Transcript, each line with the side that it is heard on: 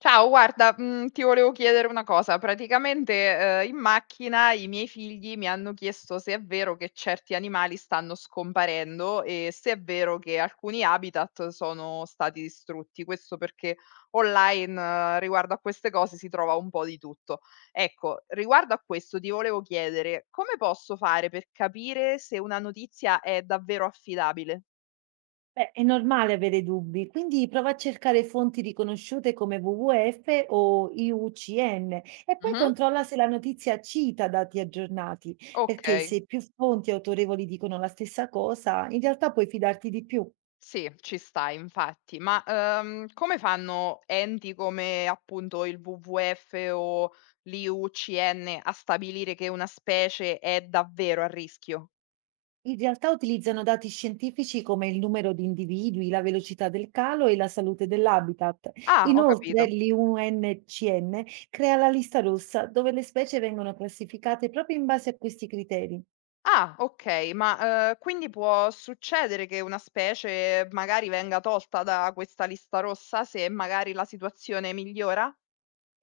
left: Ciao, guarda, mhmm, ti volevo chiedere una cosa. Praticamente, in macchina i miei figli mi hanno chiesto se è vero che certi animali stanno scomparendo e se è vero che alcuni habitat sono stati distrutti. Questo perché online riguardo a queste cose si trova un po' di tutto. Ecco, riguardo a questo ti volevo chiedere: come posso fare per capire se una notizia è davvero affidabile?
right: Beh, è normale avere dubbi, quindi prova a cercare fonti riconosciute come WWF o IUCN e poi
left: Mh-mh.
right: controlla se la notizia cita dati aggiornati, perché
left: Okay.
right: se più fonti autorevoli dicono la stessa cosa, in realtà puoi fidarti di più.
left: Sì, ci sta infatti, ma, come fanno enti come appunto il WWF o l'IUCN a stabilire che una specie è davvero a rischio?
right: In realtà utilizzano dati scientifici come il numero di individui, la velocità del calo e la salute dell'habitat.
left: Ah, ho
right: Inoltre,
left: capito.
right: l'IUNCN crea la lista rossa dove le specie vengono classificate proprio in base a questi criteri.
left: Ah, okay, ma, quindi può succedere che una specie magari venga tolta da questa lista rossa se magari la situazione migliora?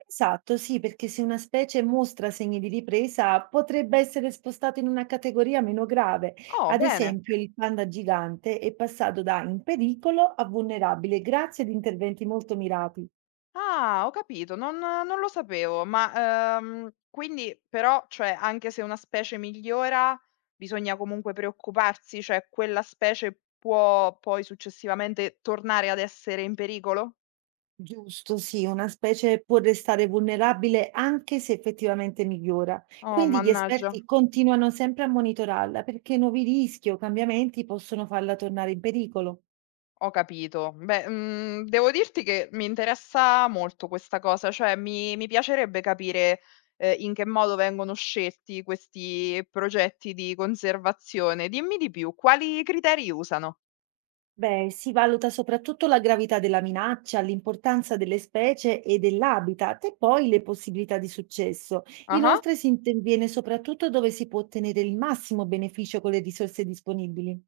right: Esatto, sì, perché se una specie mostra segni di ripresa, potrebbe essere spostata in una categoria meno grave.
left: Oh,
right: Ad
left: bene.
right: esempio, il panda gigante è passato da in pericolo a vulnerabile grazie ad interventi molto mirati.
left: Ah, ho capito, non lo sapevo, ma, quindi però, cioè, anche se una specie migliora, bisogna comunque preoccuparsi, cioè quella specie può poi successivamente tornare ad essere in pericolo?
right: Giusto, sì, una specie può restare vulnerabile anche se effettivamente migliora.
left: Oh,
right: Quindi gli
left: mannaggia.
right: esperti continuano sempre a monitorarla perché nuovi rischi o cambiamenti possono farla tornare in pericolo.
left: Ho capito. Beh, mhmm, devo dirti che mi interessa molto questa cosa, cioè mi piacerebbe capire, in che modo vengono scelti questi progetti di conservazione. Dimmi di più, quali criteri usano?
right: Beh, si valuta soprattutto la gravità della minaccia, l'importanza delle specie e dell'habitat e poi le possibilità di successo.
left: Ah-ah.
right: Inoltre si interviene soprattutto dove si può ottenere il massimo beneficio con le risorse disponibili.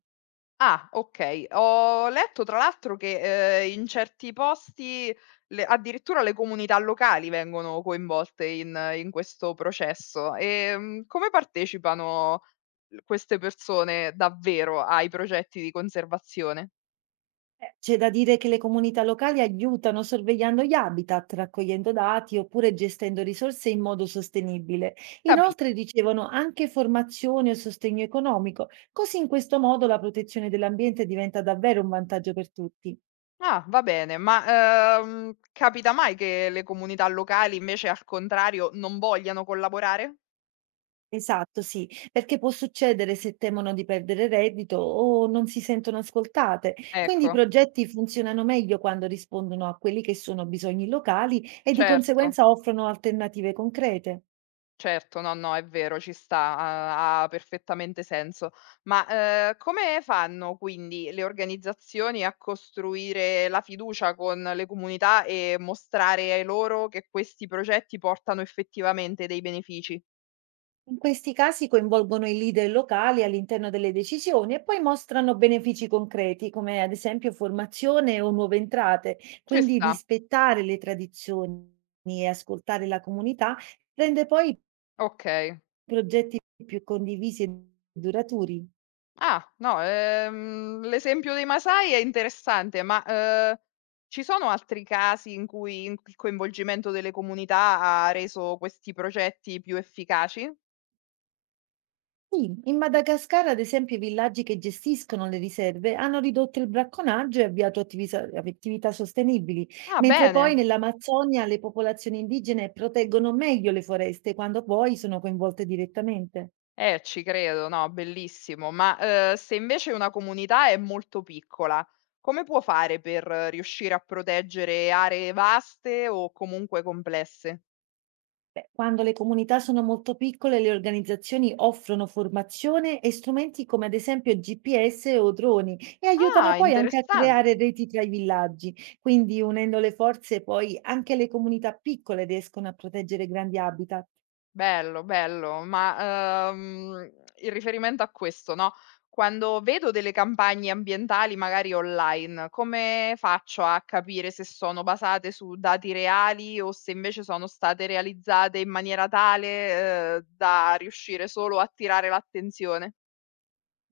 left: Ah, okay. Ho letto tra l'altro che, in certi posti le addirittura le comunità locali vengono coinvolte in questo processo. Come partecipano l queste persone davvero ai progetti di conservazione?
right: C'è da dire che le comunità locali aiutano sorvegliando gli habitat, raccogliendo dati oppure gestendo risorse in modo sostenibile.
left: Capi
right: Inoltre ricevono anche formazione o sostegno economico, così in questo modo la protezione dell'ambiente diventa davvero un vantaggio per tutti.
left: ah, va bene, ma, capita mai che le comunità locali invece al contrario non vogliano collaborare?
right: Esatto, sì, perché può succedere se temono di perdere reddito o non si sentono ascoltate. Quindi i
left: Ecco,
right: progetti funzionano meglio quando rispondono a quelli che sono bisogni locali e di
left: certo.
right: conseguenza offrono alternative concrete.
left: Certo, no, no, è vero, ci sta, ha perfettamente senso. Ma, come fanno quindi le organizzazioni a costruire la fiducia con le comunità e mostrare ai loro che questi progetti portano effettivamente dei benefici?
right: In questi casi coinvolgono i leader locali all'interno delle decisioni e poi mostrano benefici concreti, come ad esempio formazione o nuove entrate.
left: Ci
right: Quindi
left: sta,
right: rispettare le tradizioni e ascoltare la comunità rende poi
left: okay.
right: progetti più condivisi e duraturi.
left: Ah, no, l'esempio dei Masai è interessante, ma, ci sono altri casi in cui in il coinvolgimento delle comunità ha reso questi progetti più efficaci?
right: Sì, in Madagascar, ad esempio, i villaggi che gestiscono le riserve hanno ridotto il bracconaggio e avviato attività sostenibili,
left: Ah,
right: mentre poi
left: bene.
right: nell'Amazzonia le popolazioni indigene proteggono meglio le foreste quando poi sono coinvolte direttamente.
left: Ci credo, no, bellissimo. Ma, se invece una comunità è molto piccola, come può fare per riuscire a proteggere aree vaste o comunque complesse?
right: Beh, quando le comunità sono molto piccole, le organizzazioni offrono formazione e strumenti come ad esempio GPS o droni e aiutano
left: Ah,
right: poi anche a
left: interessante.
right: creare reti tra i villaggi. Quindi unendo le forze, poi anche le comunità piccole riescono a proteggere grandi habitat.
left: Bello, bello, ma, in riferimento a questo, no, quando vedo delle campagne ambientali magari online, come faccio a capire se sono basate su dati reali o se invece sono state realizzate in maniera tale, da riuscire solo a attirare l'attenzione?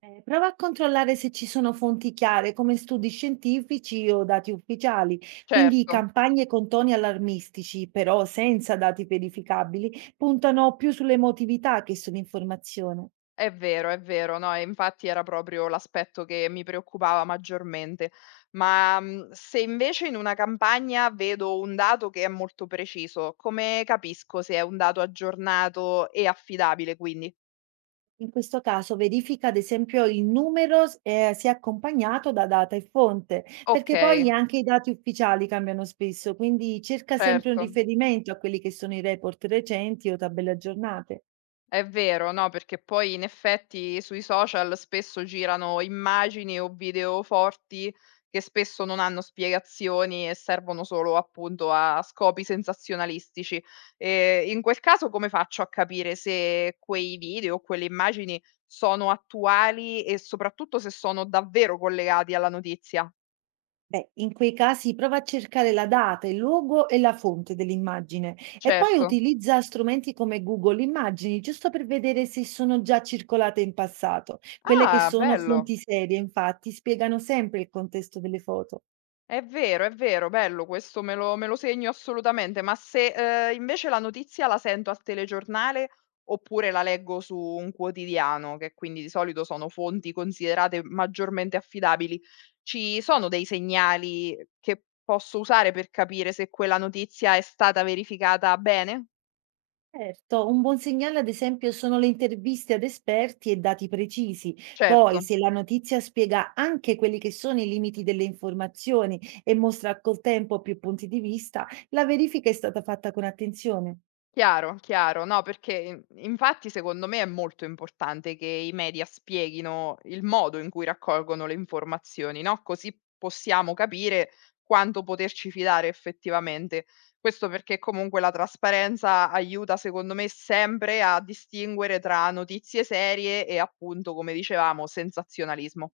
right: Prova a controllare se ci sono fonti chiare come studi scientifici o dati ufficiali, quindi
left: Certo.
right: campagne con toni allarmistici, però senza dati verificabili, puntano più sull'emotività che sull'informazione.
left: È vero, è vero. No, e infatti era proprio l'aspetto che mi preoccupava maggiormente. Ma, mhmm, se invece in una campagna vedo un dato che è molto preciso, come capisco se è un dato aggiornato e affidabile quindi?
right: In questo caso verifica ad esempio il se accompagnato da data e fonte, perché
left: Okay,
right: poi anche i dati ufficiali cambiano spesso, quindi cerca sempre un
left: certo.
right: riferimento a quelli che sono i report recenti o tabelle aggiornate.
left: È vero, no, perché poi in effetti sui social spesso girano immagini o video forti che spesso non hanno spiegazioni e servono solo appunto a scopi sensazionalistici. E in quel caso come faccio a capire se quei video o quelle immagini sono attuali e soprattutto se sono davvero collegati alla notizia?
right: Beh, in quei casi prova a cercare la data, il luogo e la fonte dell'immagine e poi
left: Certo.
right: utilizza strumenti come Google Immagini, giusto per vedere se sono già circolate in passato. Quelle che
left: Ah,
right: sono
left: bello.
right: fonti serie, infatti, spiegano sempre il contesto delle foto.
left: È vero, bello questo me lo segno assolutamente, ma se, invece la notizia la sento al telegiornale oppure la leggo su un quotidiano, che quindi di solito sono fonti considerate maggiormente affidabili, ci sono dei segnali che posso usare per capire se quella notizia è stata verificata bene?
right: Certo, un buon segnale ad esempio sono le interviste ad esperti e dati precisi.
left: Certo.
right: Poi, se la notizia spiega anche quelli che sono i limiti delle informazioni e mostra col tempo più punti di vista, la verifica è stata fatta con attenzione.
left: Chiaro, chiaro. No, perché in infatti secondo me è molto importante che i media spieghino il modo in cui raccolgono le informazioni, no, così possiamo capire quanto poterci fidare effettivamente. Questo perché comunque la trasparenza aiuta secondo me sempre a distinguere tra notizie serie e appunto, come dicevamo, sensazionalismo.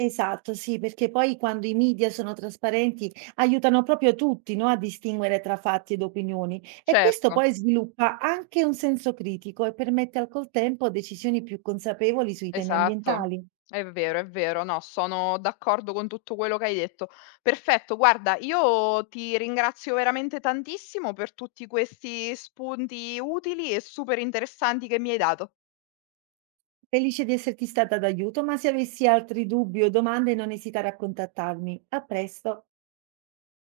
right: Esatto, sì, perché poi quando i media sono trasparenti aiutano proprio tutti, no, a distinguere tra fatti ed opinioni e questo
left: Certo.
right: poi sviluppa anche un senso critico e permette al col tempo decisioni più consapevoli sui temi
left: Esatto,
right: ambientali.
left: è vero, è vero. No, sono d'accordo con tutto quello che hai detto. Perfetto, guarda, io ti ringrazio veramente tantissimo per tutti questi spunti utili e super interessanti che mi hai dato.
right: Felice di esserti stata d'aiuto, ma se avessi altri dubbi o domande non esitare a contattarmi. A presto.